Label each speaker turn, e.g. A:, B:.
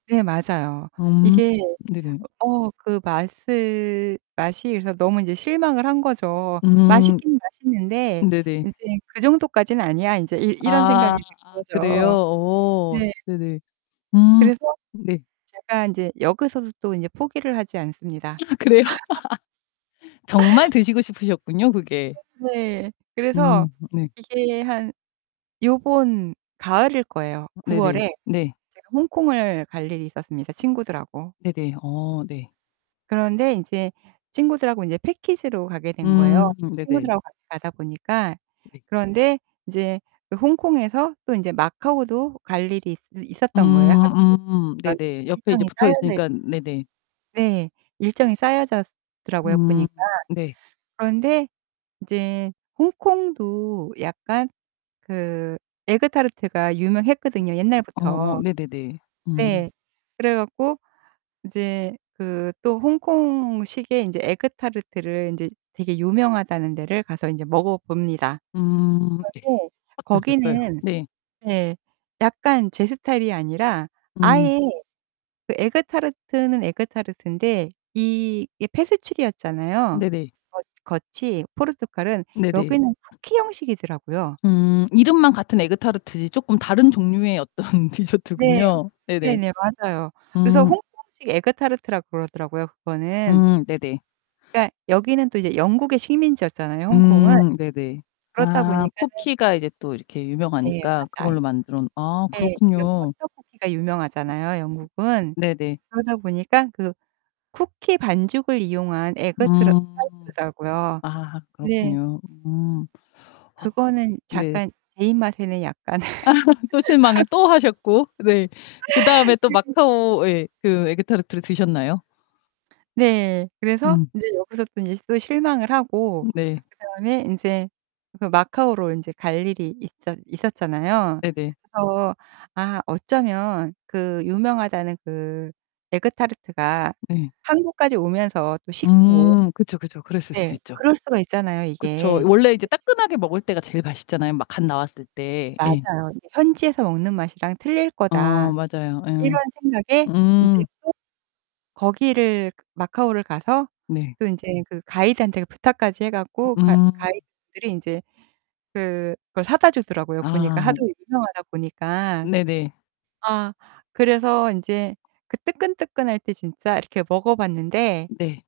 A: 네, 맞아요.
B: 음.
A: 이게
B: 네네.
A: 어 그 맛을 맛이 그래서 너무 실망을 한 거죠.
B: 음.
A: 맛있긴 맛있는데
B: 네네.
A: 이제 그 정도까지는 아니야. 이제 이 이런
B: 아.
A: 생각이
B: 아 그래요?
A: 든거죠.
B: 어
A: 네.
B: 네네. 음.
A: 그래서
B: 네.
A: 제가 이제 여기서도 또 이제 포기를 하지 않습니다.
B: 아 그래요? 정말 드시고 싶으셨군요, 그게.
A: 네네. 그래서
B: 음 네.
A: 이게 한 요번 가을일 거예요. 9월에
B: 네네. 네.
A: 제가 홍콩을 갈 일이 있었습니다, 친구들하고.
B: 네네. 어 네.
A: 그런데 이제 친구들하고 이제 패키지로 가게 된 거예요.
B: 음. 네네.
A: 친구들하고 같이 가다 보니까.
B: 네.
A: 그런데 이제 그 홍콩에서 또 이제 마카오도 갈 일이 있 있었던 거예요. 하루
B: 음
A: [unintelligible]
B: 음.
A: 그런
B: 네네. 옆에 이제
A: 일정이
B: 붙어
A: 짜여져
B: 있으니까. 네네.
A: 네. 일정이 짜여졌더라고요,
B: 음
A: 보니까.
B: 네.
A: 그런데 이제 홍콩도 약간 그 에그 타르트가 유명했거든요,
B: 어.
A: 옛날부터.
B: 네네네. 음.
A: 네. 그래 갖고 이제 그 또 홍콩식의 이제 에그 타르트를 이제 되게 유명하다는 데를 가서 이제 먹어봅니다.
B: 음. 네.
A: 그런데
B: 어떠셨어요?
A: 거기는
B: 네.
A: 예 약간 제 스타일이 아니라
B: 음.
A: 아예 그 에그 타르트는 에그 타르트인데 이 이게 페스츄리였잖아요,
B: 네네.
A: 거 겉이 포르투갈은.
B: 네네.
A: 여기는 쿠키 형식이더라고요.
B: 음. 이름만 같은 에그 타르트지, 조금 다른 종류의 어떤
A: 네.
B: 디저트군요. 네네.
A: 네네. 맞아요. 그래서
B: 음.
A: 홍콩식 에그 타르트라고 그러더라고요, 그거는.
B: 음 네네.
A: 그러니까 여기는 또 이제 영국의 식민지였잖아요, 홍콩은.
B: 음, 네네.
A: 그렇다
B: 아
A: 보니까는
B: 쿠키가 이제 또 이렇게
A: 네
B: 유명하니까
A: 맞아요.
B: 그걸로 만들어 놓 아
A: 네. 이게
B: 그렇군요.
A: 버터 쿠키가 유명하잖아요, 영국은.
B: 네네.
A: 그러다 보니까 그 쿠키 반죽을 이용한
B: 음.
A: 에그 트라 타르트라고요.
B: 아
A: 네.
B: 그렇군요. 음. 아.
A: 그거는
B: 네.
A: 약간 제 입맛에는 약간.
B: 또 실망을 또 하셨고 네. 그다음에 또 마카오 예 그 에그 타르트를 드셨나요?
A: 네. 그래서
B: 음.
A: 이제 여기서 또 이제 또 실망을 하고
B: 음 네.
A: 그다음에 이제 그 마카오로 이제 갈 일이 있었 있었잖아요.
B: 네네.
A: 그래서 아 어쩌면 그 유명하다는 그 에그 타르트가
B: 네.
A: 항구까지 오면서 또 식고
B: 음. 그쵸, 그쵸. 그랬을 수도
A: 네
B: 있죠.
A: 그럴 수가 있잖아요,
B: 그쵸.
A: 이게.
B: 원래 이제
A: [unintelligible]
B: 따끈하게 먹을 때가 제일 맛있잖아요, 막 갓 나왔을 때. 네.
A: 맞아요. '현지에서 먹는 맛이랑 틀릴
B: 아.
A: 거다.'
B: 맞아요. 예.
A: 이런 생각에 이제
B: 음.
A: 또 거기를 마카오를 가서
B: 네.
A: 또 이제 그 가이드한테 부탁까지 해 갖고 가
B: 음.
A: 가이드분들이 이제 그걸 사다 주더라고요, 보니까.
B: 아.
A: 하도 유명하다 보니까.
B: 네네.
A: 아. 그래서 인제 그 뜨끈뜨끈할 때 진짜 이렇게 먹어봤는데.
B: 네.